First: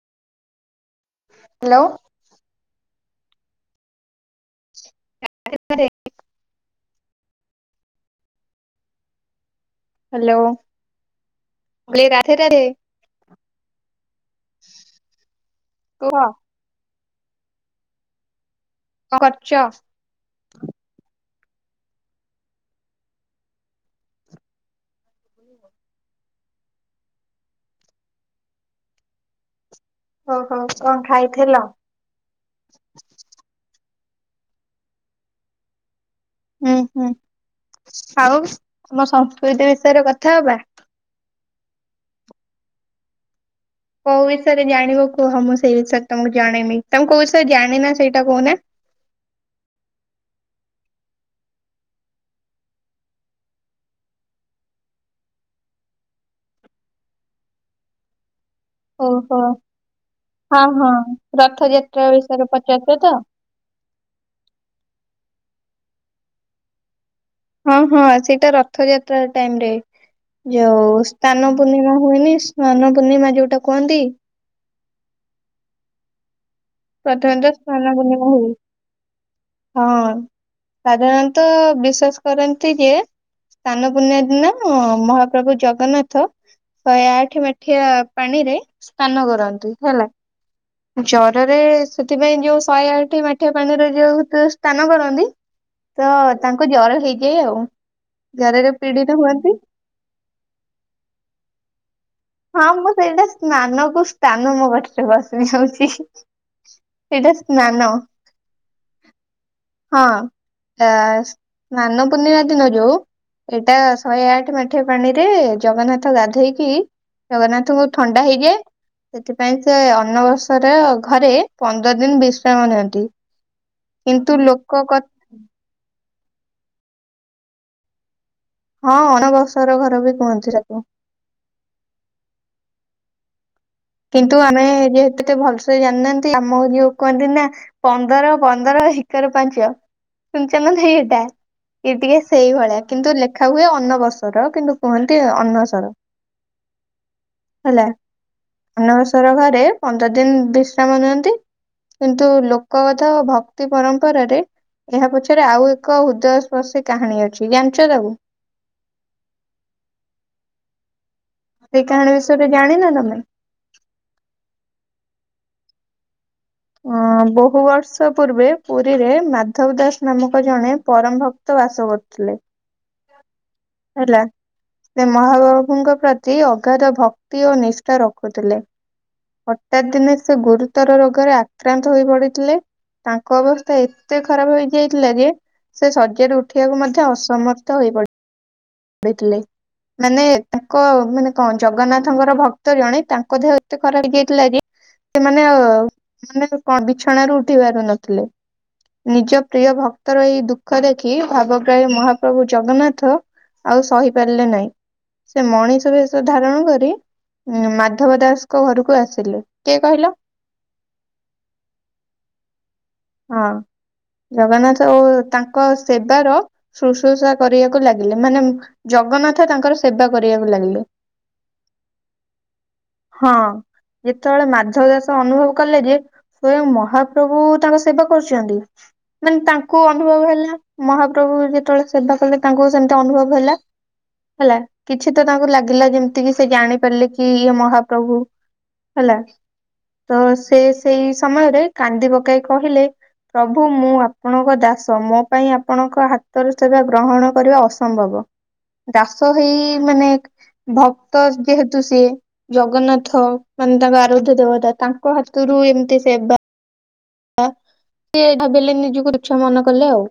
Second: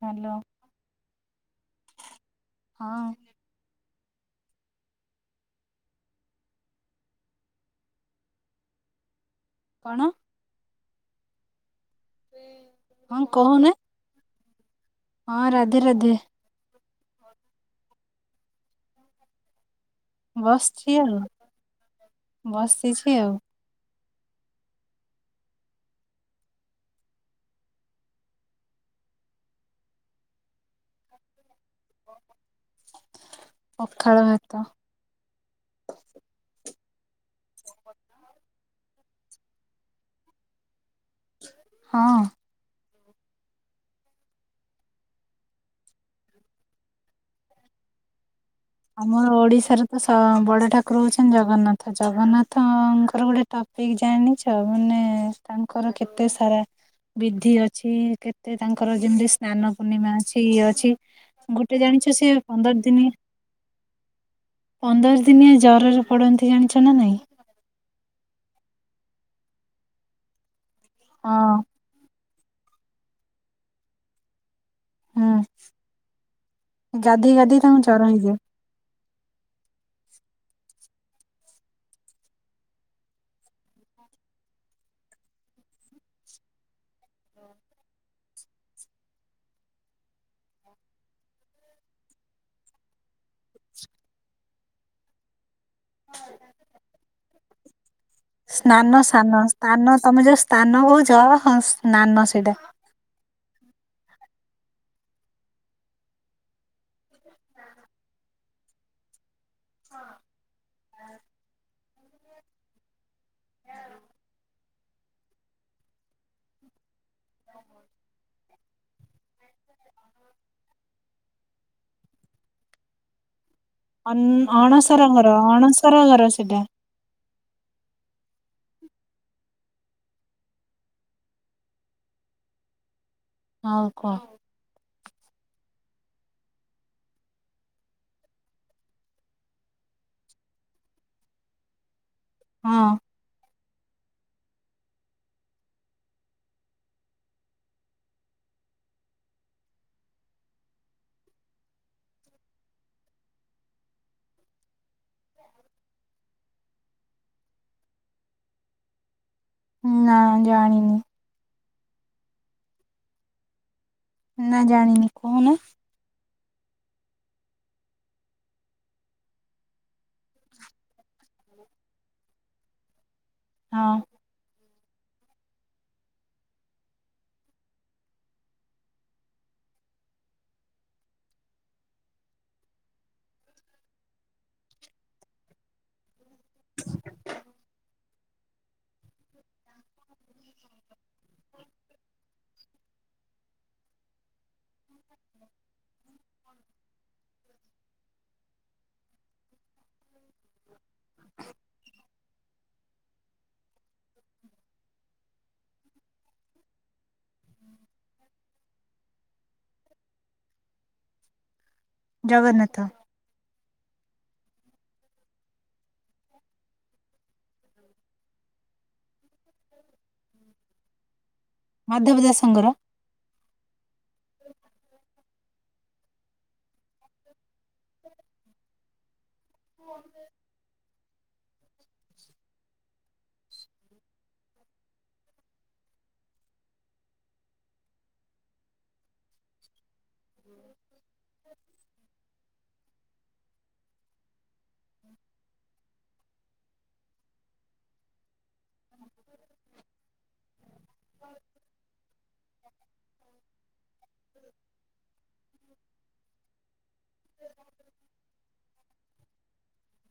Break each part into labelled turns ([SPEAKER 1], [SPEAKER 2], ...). [SPEAKER 1] Hello.
[SPEAKER 2] Hello.
[SPEAKER 1] ହଁ
[SPEAKER 2] [inaudible]
[SPEAKER 1] କଣ
[SPEAKER 2] hello. Radhe Radhe.
[SPEAKER 1] ହଁ କହୁନା ହଁ ରାଧେ
[SPEAKER 2] କୁହ
[SPEAKER 1] ରାଧେ।
[SPEAKER 2] କଣ କରୁଛ?
[SPEAKER 1] ବସିଛି ଆଉ। ବସିଛି ଆଉ।
[SPEAKER 2] ଓହୋ କଣ ଖାଇଥିଲ?
[SPEAKER 1] ହଁ।
[SPEAKER 2] [unintelligible]
[SPEAKER 1] ପଖାଳ ଭାତ।
[SPEAKER 2] ହୁଁ ହୁଁ। ଆଉ ତମ ସଂସ୍କୃତି ବିଷୟରେ କଥା ହବା?
[SPEAKER 1] ହଁ।
[SPEAKER 2] କୋଉ ବିଷୟରେ ଜାଣିବ କୁହ ମୁଁ ସେଇ ବିଷୟରେ ତମକୁ ଜଣେଇମି। ତମେ କୋଉ ବିଷୟରେ ଜାଣିନ ନା ସେଇଟା କହୁନା।
[SPEAKER 1] ଆମର ଓଡିଶାର ତ ସ ବଡ ଠାକୁର ହଉଛନ୍ତି ଜଗନ୍ନାଥ। ଜଗନ୍ନାଥଙ୍କର ଗୋଟେ ଟପ- କି ଜାଣିଛ ମାନେ ତାଙ୍କର କେତେ ସାରା ବିଧି ଅଛି। କେ- ତାଙ୍କର ଯେମିତି
[SPEAKER 2] ଓହୋ
[SPEAKER 1] ସ୍ନାନ ପୂର୍ଣ୍ଣିମା ଅଛି ଇଏ
[SPEAKER 2] ହଁ
[SPEAKER 1] ଅଛି
[SPEAKER 2] ହଁ
[SPEAKER 1] ଗୋଟେ
[SPEAKER 2] ରଥଯାତ୍ରା
[SPEAKER 1] ଜାଣିଛ ସେ
[SPEAKER 2] ବିଷୟରେ
[SPEAKER 1] ପନ୍ଦର
[SPEAKER 2] ପଚାରୁଛ
[SPEAKER 1] ଦିନି-
[SPEAKER 2] ତ?
[SPEAKER 1] ପନ୍ଦର ଦିନିଆ ଜରରେ ପଡନ୍ତି ଜାଣିଛ ନା ନାଇଁ?
[SPEAKER 2] ହଁ ହଁ ସେଇଟା ରଥଯାତ୍ରା ଟାଇମ ରେ। ଯୋଉ ସ୍ନାନ
[SPEAKER 1] ହଁ
[SPEAKER 2] ପୂର୍ଣ୍ଣିମା ହୁଏନି ସ୍ନାନ ପୂର୍ଣ୍ଣିମା ଯୋଉଟା କୁହନ୍ତି।
[SPEAKER 1] ହଁ।
[SPEAKER 2] ପ୍ରଥମତଃ ସ୍ନାନ ପୂର୍ଣ୍ଣିମା ହୁଏ। ହଁ ସାଧାରଣତଃ ବିଶ୍ଵାସ କରନ୍ତି ଯେ- ସ୍ଥାନ ପୂର୍ଣ୍ଣିମା ଦିନ ମହାପ୍ରଭୁ ଜଗନ୍ନାଥ- ଶହେ ଆଠେ ମାଠିଆ ପାଣି ରେ ସ୍ନାନ କରନ୍ତି ହେଲା। ଜ୍ୱରରେ ସେଥିପାଇଁ ଯୋଉ ଶହେ ଆଠ ମାଠିଆ ପାଣିରେ ଯୋଉ ସ୍ନାନ କରନ୍ତି। ତ ତାଙ୍କୁ ଜର ହେଇଯାଏ ଆଉ। ଜରରେ
[SPEAKER 1] ସ୍ନାନ
[SPEAKER 2] ପୀଡିତ
[SPEAKER 1] ସାନ
[SPEAKER 2] ହୁଅନ୍ତି।
[SPEAKER 1] ସ୍ଥାନ ତମେ ଯୋଉ ସ୍ଥାନ କହୁଚ ସ୍ନାନ ସେଇଟା।
[SPEAKER 2] ହଁ ମୁଁ ସେଇଟା ସ୍ନାନ କୁ ସ୍ଥାନ ମୁଁ ପାଟିରେ ପସ ହଉଛି ସେଇଟା ସ୍ନାନ ହଁ ଆ ସ୍ନାନ ପୂର୍ଣ୍ଣିମା ଦିନ ଯୋଉ ଏଇଟା ଶହେ ଆଠ ମାଠିଆ ପାଣିରେ ଜଗନ୍ନାଥ ଗାଧେଇକି ଜଗନ୍ନାଥଙ୍କୁ ଥଣ୍ଡା ହେଇଯାଏ ସେଥିପାଇଁ ସେ ଆ ସର ଘରେ ପନ୍ଦର ଦିନ ବିଶ୍ରାମ ନିଅନ୍ତି।
[SPEAKER 1] ଅନ
[SPEAKER 2] କିନ୍ତୁ ଲୋକ କ
[SPEAKER 1] ଆଣସର ଘର ଆଣସର ଘର ସେଟା।
[SPEAKER 2] ହଁ ଅଣବସର ଘର ବି କୁହନ୍ତି ତାକୁ।
[SPEAKER 1] ହଉ କୁହ
[SPEAKER 2] କିନ୍ତୁ ଆମେ ଯେହେତୁ ଏତେ ଭଲସେ ଜାଣିନାହାନ୍ତି ଆମର ଯୋଉ କହନ୍ତି ନା ପନ୍ଦର ପନ୍ଦର ଏକରେ ପାଞ୍ଚ। ଶୁଣିଛ ନାଁ ନାହିଁ ଏଟା ଇଏ ଟିକେ ସେଇଭଳିଆ
[SPEAKER 1] ହଁ।
[SPEAKER 2] କିନ୍ତୁ ଲେଖା ହୁଏ ଅ ଅନବସର କିନ୍ତୁ କୁହନ୍ତି ଅନସର ହେଲା। ଅନବସର ଘରେ ପନ୍ଦର ଦିନ ବିଶ୍ରାମ ନିଅନ୍ତି। କିନ୍ତୁ ଲୋକ କଥା ଓ ଭକ୍ତି ପରମ୍ପରାରେ ଏହା ପଛରେ ଆଉ ଏକ ହୃଦୟ ସ୍ପର୍ଶୀ କାହାଣୀ ଅଛି ଜାଣିଛ ତାକୁ?
[SPEAKER 1] ନା ଜାଣିନି।
[SPEAKER 2] ସେ କାହାଣୀ ବିଷୟରେ ଜାଣିନ ତମେ?
[SPEAKER 1] ନା ଜାଣିନି କହୁନ।
[SPEAKER 2] ହଁ ବହୁ ବର୍ଷ ପୂର୍ବେ ପୁରୀରେ ମାଧବ ଦାସ ନାମକ ଜଣେ ପରମ ଭକ୍ତ ବାସ କରୁଥିଲେ। ଥିଲେ
[SPEAKER 1] ହଁ।
[SPEAKER 2] ସେ ମହାପ୍ରଭୁଙ୍କ ପ୍ରତି ଅଗାଧ ଭକ୍ତି ଓ ନିଷ୍ଠା ରଖୁଥିଲେ। ହଠାତ୍ ଦିନେ ସେ ଗୁରୁତର ରୋଗରେ ଆକ୍ରାନ୍ତ ହୋଇ ପଡିଥିଲେ। ତାଙ୍କ ଅବସ୍ଥା ଏତେ ଖରାପ ହେଇଯାଇଥିଲା ଯେ ସେ ଶଯ୍ୟାରୁ ଉ ଠିବାକୁ ମଧ୍ୟ ଅସମର୍ଥ ହୋଇ ପଡି ଇଥିଲେ। ମାନେ ତାଙ୍କ ମାନେ କଣ ଜଗନ୍ନାଥଙ୍କର ଭକ୍ତ ଜଣେ ତାଙ୍କ ଦେହ ଏତେ ଖରା ହେଇଯାଇଥିଲା କି ସେମାନେ ଆଉ ସେମାନେ କଣ ବିଛଣାରୁ ଉଠି ପାରୁ ନଥିଲେ। ନିଜ ପ୍ରିୟ ଭକ୍ତର ଏଇ ଦୁଃଖ ଦେଖି ଭାବଗ୍ରାହୀ ମହାପ୍ରଭୁ ଜଗନ୍ନାଥ ଆଉ ସହି ପାରିଲେ ନାହିଁ ସେ ମଣିଷ ବେଶ ଧାରଣ କରି ଉଁ ମାଧବ ଦାସଙ୍କ ଘରକୁ ଆସିଲି କିଏ କହିଲ?
[SPEAKER 1] ଗନ୍ନାଥ
[SPEAKER 2] ହଁ। ଜଗନ୍ନାଥ ଓ ତାଙ୍କ ସେବାର ଶୁଶ୍ରୂଷା କରିବାକୁ ଲାଗିଲେ ମାନେ ଜଗନ୍ନାଥ ତାଙ୍କର ସେବା କରିବାକୁ ଲାଗିଲେ।
[SPEAKER 1] ମାଧବ ଦାସଙ୍କର
[SPEAKER 2] ହଁ ଯେତେବେଳେ ମାଧବ ଦାସ ଅନୁଭବ କଲେ ଯେ ସ୍ଵୟଂ ମହାପ୍ରଭୁ ତାଙ୍କ ସେବା କରୁଚନ୍ତି ମାନେ ତାଙ୍କୁ ଅନୁଭବ ହେଲା ମହାପ୍ରଭୁ ଯେତେବେଳେ ସେବା କଲେ ତାଙ୍କୁ ସେମତି ଅନୁଭବ ହେଲା। ହେଲା କିଛି ତ ତାଙ୍କୁ ଲାଗିଲା ଯେମିତି କିି ସେ ଜାଣିପାରିଲେ କି ଇଏ ମହାପ୍ରଭୁ। ହେଲା ତ ସେ ସେଇ ସମୟରେ କାନ୍ଦି ପକାଇ କହିଲେ ପ୍ରଭୁ ମୁଁ ଆପଣଙ୍କ ଦାସ ମୋ ପାଇଁ ଆପଣଙ୍କ ହାତ ଉତ୍ତର ସେବା ଗ୍ରହଣ କରିବା ଅସମ୍ଭବ। ଦାସ ହେଇ ମାନେ ଭକ୍ତ ଯେହେତୁ ସିଏ ଜଗନ୍ନାଥ ମାନେ ତାଙ୍କ ଆରାଧ୍ୟ ଦେବତା ତାଙ୍କୁ ହସେଇ ଏମତି ସେବା ବା ଲେ ନିଜକୁ ତୁଛ ମନ କଲେ ଆଉ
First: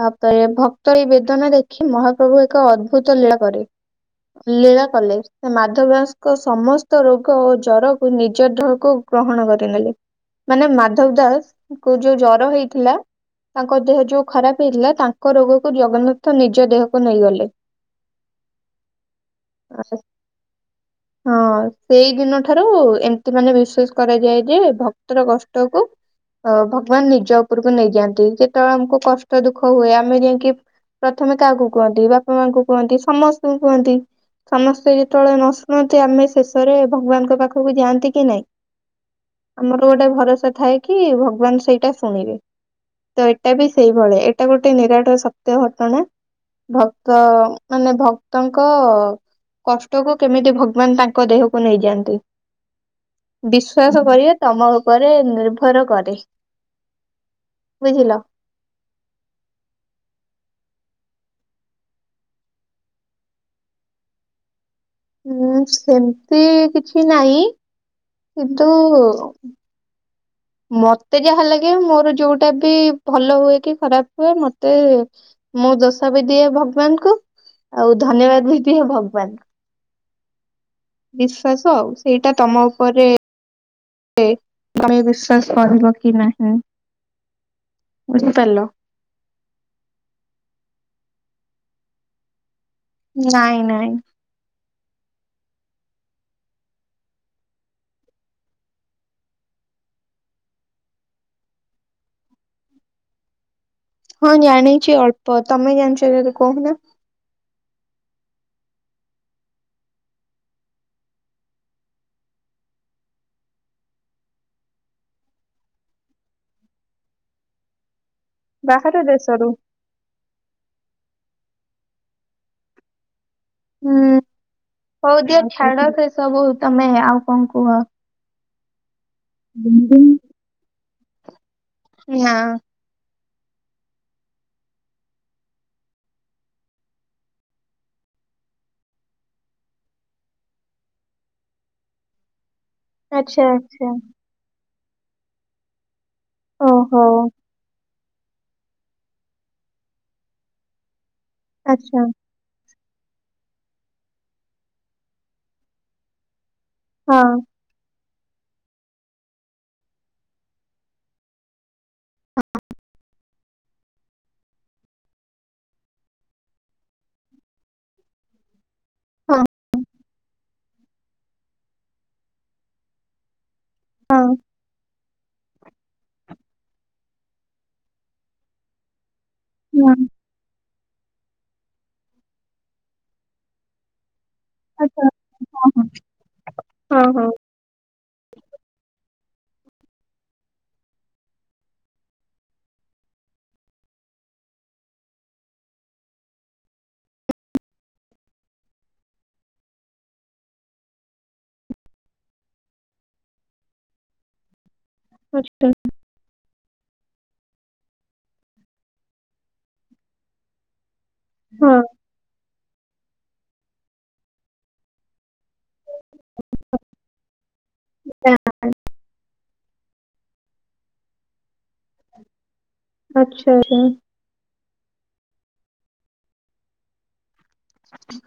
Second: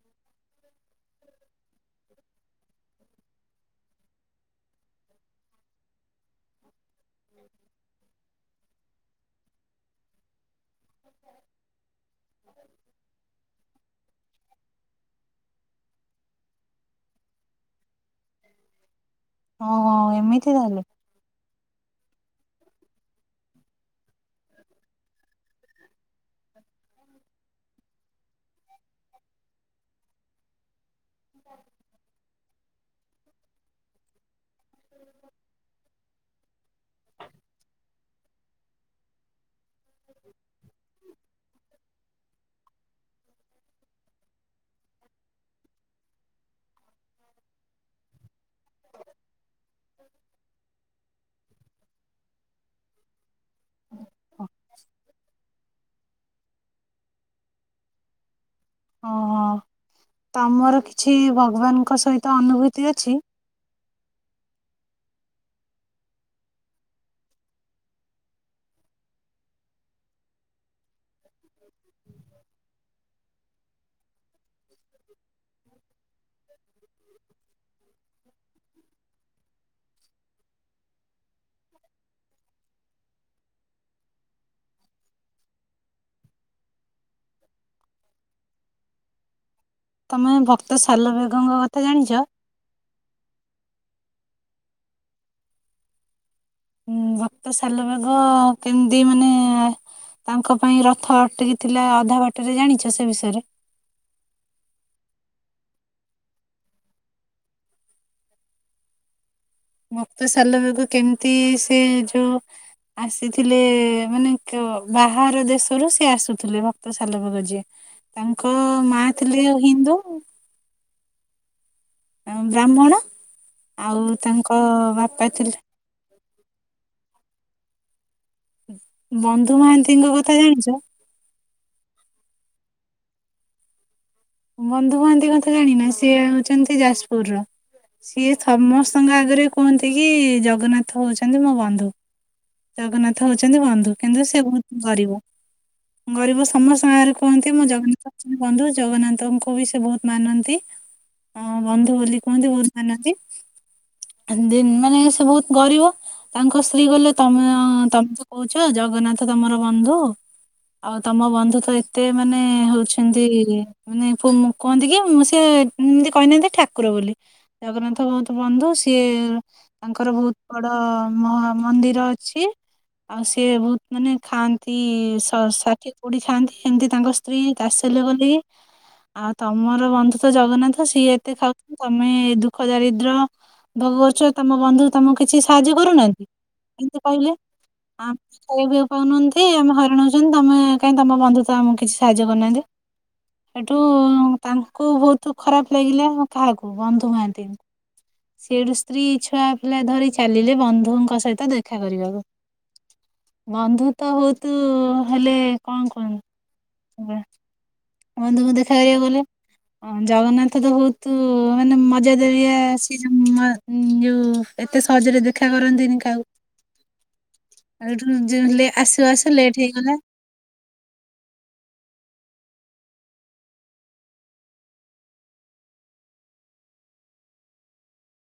[SPEAKER 2] ତାପରେ ଭକ୍ତ ଏ ବେଦନା ଦେଖି ମହାପ୍ରଭୁ ଏକ ଅଦ୍ଭୁତ ଲୀଳା କରେ ଲୀଳା କଲେ ସେ ମାଧବସ ସମସ୍ତ ରୋଗ ଓ ଜରକୁ ନିଜ ଦେହକୁ ଗ୍ରହଣ କରିନେଲେ। ମାନେ ମାଧବ ଦାସଙ୍କୁ ଯୋଉ ଜର ହେଇଥିଲା ତାଙ୍କ ଦେହ ଯୋଉ ଖରାପ ହେଇଥିଲା ତାଙ୍କ ରୋଗକୁ ଜଗନ୍ନାଥ ନିଜ ଦେହକୁ ନେଇଗଲେ। ଆ
[SPEAKER 1] ଓହୋ ଏମିତି ତାହେଲେ
[SPEAKER 2] ହଁ। ସେଇ ଦିନ ଠାରୁ ଏମତି ମାନେ ବିଶ୍ଵାସ କରାଯାଏ ଯେ ଭକ୍ ତିର କଷ୍ଟକୁ ଅ ଭଗବାନ ନିଜ ଉପରକୁ ନେଇଯାଆନ୍ତି ତ୍ ଯେତେବେଳେ ଆମକୁ କଷ୍ଟ ଦୁଃଖ ହୁଏ ଆମେ ଯାଇକି ପ୍ରଥମେ କାହାକୁ କୁହନ୍ତି ବାପା ମାଆଙ୍କୁ କୁହନ୍ତି ସମସ୍ତଙ୍କୁ କୁହନ୍ତି ସମସ୍ତେ ଯେତେବେଳେ ନ ଶୁଣନ୍ତି ଆମେ ସେସ୍ ରେ ଭଗବାନଙ୍କ ପାଖକୁ ଯାଆନ୍ତି କି ନାଇଁ ଆମର ଗୋଟେ ଭରସା ଥାଏ କି ଭଗବାନ ସେଇଟା ଶୁଣିବେ ତ ଏଇଟା ବି ସେଇଭଳି ଏଇଟା ଗୋଟେ ନିରାଟ ସତ୍ୟ ଘଟଣା। ଭକ୍ତ ମାନେ ଭକ୍ତଙ୍କ କଷ୍ଟକୁ କେମିତି ଭଗବାନ ତାଙ୍କ ଦେହକୁ ନେଇଯାଆନ୍ତି।
[SPEAKER 1] ହ
[SPEAKER 2] ବିଶ୍ଵାସ କରିବା ତମ ଉପରେ ନିର୍ଭର କରେ ବୁଝିଲ?
[SPEAKER 1] ଓହୋ ତମର କିଛି ଭଗବାନଙ୍କ ସହିତ ଅନୁଭୂତି ଅଛି?
[SPEAKER 2] ହୁଁ ସେମିତି କିଛି ନାଇଁ କିନ୍ତୁ
[SPEAKER 1] [inaudible]
[SPEAKER 2] ମତେ ଯାହା ଲାଗେ ମୋର ଯୋଉଟା ବି ଭଲ ହୁଏ କି ଖରାପ ହୁଏ ମତେ ମୁଁ ଦୋଷା ବି ଦିଏ ଭଗବାନ କ ଆଉ ଧନ୍ୟବାଦ ବି ଦିଏ ଭଗବାନ ବିଶ୍ଵାସ ଆଉ ସେଇଟା ତମ ଉପରେ ଆମେ ବିଶ୍ୱାସ କରିବ କି ନାହିଁ। ବୁଝିପାରିଲ?
[SPEAKER 1] ତମେ ଭକ୍ତ ସାଲ ବେଗଙ୍କ କଥା ଜାଣିଚ
[SPEAKER 2] ନାଇଁ ନାଇଁ।
[SPEAKER 1] ଭକ୍ତ ସାିଲ ବାଗ କେମିତି ମାନେ ତାଙ୍କ ପାଇଁ ରଥ ଅତିକିଥିଲା ଅଧା ବାଟରେ ଜାଣିଛ ସେ ବିଷୟରେ?
[SPEAKER 2] ହଁ ଜାଣିଛି ଅଳ୍ପ ତମେ ଜାଣିଛ ଜଦୀ କହୁନା।
[SPEAKER 1] ମୁକ୍ତ ସାଲ ବେଗ କେମିତି ସେ ଯୋଉ। ଆସିଥିଲେ ମାନେ ବାହାର ଦେଶରୁ ସେିଏ ଆସୁଥିଲେ ଭକ୍ତ ସାଲ ବେଗ ଯିଏ। ତାଙ୍କ
[SPEAKER 2] ବାହାର
[SPEAKER 1] ମା ଥିଲେ
[SPEAKER 2] ଦେଶରୁ
[SPEAKER 1] ହିନ୍ଦୁ। ବ୍ରାହ୍ମଣ ଆଉ
[SPEAKER 2] ହୁଁ
[SPEAKER 1] ତାଙ୍କ
[SPEAKER 2] ହଉ
[SPEAKER 1] ବାପା
[SPEAKER 2] ଦିଅ
[SPEAKER 1] ଥିଲେ
[SPEAKER 2] ଛାଡ ସେ ସବୁ ତମେ ଆଉ କଣ କୁହ?
[SPEAKER 1] ବନ୍ଧୁ ମହାନ୍ତିଙ୍କ କଥା ଜାଣିଛ?
[SPEAKER 2] ନା
[SPEAKER 1] ବନ୍ଧୁ ମହାନ୍ତି କଥା ଜାଣିନା ସିଏ ହଉଛନ୍ତି ଯାଜପୁର ର। ସିଏ ସମସ୍ତଙ୍କ ଆଗରେ କୁହନ୍ତି କି ଜଗନ୍ନାଥ ହଉଛନ୍ତି ମୋ ବନ୍ଧୁ। ଜଗନ୍ନାଥ
[SPEAKER 2] ଆଚ୍ଛା
[SPEAKER 1] ହଉଛନ୍ତି
[SPEAKER 2] ଆଚ୍ଛା
[SPEAKER 1] ବନ୍ଧୁ କିନ୍ତୁ ସେ ବହୁତ ଗରିବ। ଗରିବ ସମସ୍ତଙ୍କ
[SPEAKER 2] ଓହୋ
[SPEAKER 1] ଆଗରେ କୁହନ୍ତି ମୁଁ ଜଗନ୍ନାଥ ଙ୍କଅ ବନ୍ଧୁ ଜଗନ୍ନାଥ ଙ୍କୁ ବି ସେ ବହୁତ ମାନନ୍ତି ଅ ବନ୍ଧୁ
[SPEAKER 2] ଆଚ୍ଛା
[SPEAKER 1] ବୋଲି କୁହନ୍ତି। ମହାନ୍ତି ମାନେ ସେ ବହୁତ ଗରିବ। ତାଙ୍କ ସ୍ତ୍ରୀ ଗଲେ
[SPEAKER 2] ହଁ
[SPEAKER 1] ତମେ ତମେ ତ କହୁଛ ଜଗନ୍ନାଥ ତମର ବନ୍ଧୁ। ଆଉ ତମ ବନ୍ଧୁ ତ ଏତେ ମାନେ ହଉଛନ୍ତି? ମାନେ କୁହନ୍ତି କି ମୁଁ ସେ ଏମିତି କହିନାହାନ୍ତି ଠାକୁର ବୋଲି ଜଗନ୍ନାଥ ବହୁତ ବନ୍ଧୁ। ସିଏ
[SPEAKER 2] ହଁ
[SPEAKER 1] ତାଙ୍କର ବହୁତ ବଡ ମହା ମନ୍ଦିର ଅଛି ଆଉ ସିଏ ବହୁତ ମାନେ
[SPEAKER 2] ହଁ।
[SPEAKER 1] ଖାଆନ୍ତିଷାଠିଏ କୁଡିୀ ଖାଆନ୍ତି ସେମିତି ତାଙ୍କ ସ୍ତ୍ରୀ ତାସଲ୍ୟ କଲେ। ଆଉ ତମର
[SPEAKER 2] ହଁ
[SPEAKER 1] ବନ୍ଧୁ ତ ଜଗନ୍ନାଥ। ସିଏ ଏତେ ଖାଉଚନ୍ତି ତମେ ଦୁଃଖ ଦାରିଦ୍ର ଭୋଗ ତମ ବନ୍ଧୁ
[SPEAKER 2] ଆଚ୍ଛା
[SPEAKER 1] ତମକୁ କିଛି
[SPEAKER 2] ହଁ
[SPEAKER 1] ସାହାଯ୍ୟ
[SPEAKER 2] ହଁ।
[SPEAKER 1] କରୁନାହାନ୍ତି ଏମତି
[SPEAKER 2] ହଁ ହଁ
[SPEAKER 1] କହିଲେ ଆ ଖି ପାଉନାହାନ୍ତି। ସେଇ ଆମେ ହଇରାଣ ହେଉଛନ୍ତି ତମେ କାହିଁକି ତୁମ ବନ୍ଧୁ ତ ଆମକୁ କିଛି ସାହାଯ୍ୟ କରିୁନାହାନ୍ତି। ସେଠୁ ତାଙ୍କୁ ବହୁତ ଖରାପ ଲାଗିଲା କାହାକୁ ବନ୍ଧୁ ମହାନ୍ତିଙ୍କୁ ସେଠୁ ସ୍ତ୍ରୀ ଛୁଆ ପିଲା ଧରି ଚାଲିଲେ ବନ୍ଧୁଙ୍କ ସହିତ ଦେଖା କରିବାକୁ ବନ୍ଧୁତ ବୋହୁତୁ ହେଲେ
[SPEAKER 2] ଆଚ୍ଛା
[SPEAKER 1] କଣ କୁହିମି ଏ ବନ୍ଧୁଙ୍କୁ ଦେଖା କରିବାକୁ ଗଲେ ଜଗନ୍ନାଥ ତ ବହୁତ ମାନେ
[SPEAKER 2] ହଁ
[SPEAKER 1] ମଜା ଦାରିଆ ସେ ଯୋଉ ନୂଆ ଏତେ ସହଜରେ ଦେ ଦୋ କରନ୍ତିନି କାହାକୁ ଆଉ
[SPEAKER 2] ଆଚ୍ଛା
[SPEAKER 1] ଏଠୁ ଆସୁ ଆସୁ ଲେଟେ ହେଇଗଲା।
[SPEAKER 2] ଆଚଛା ଆଛା। ହାଲୋ।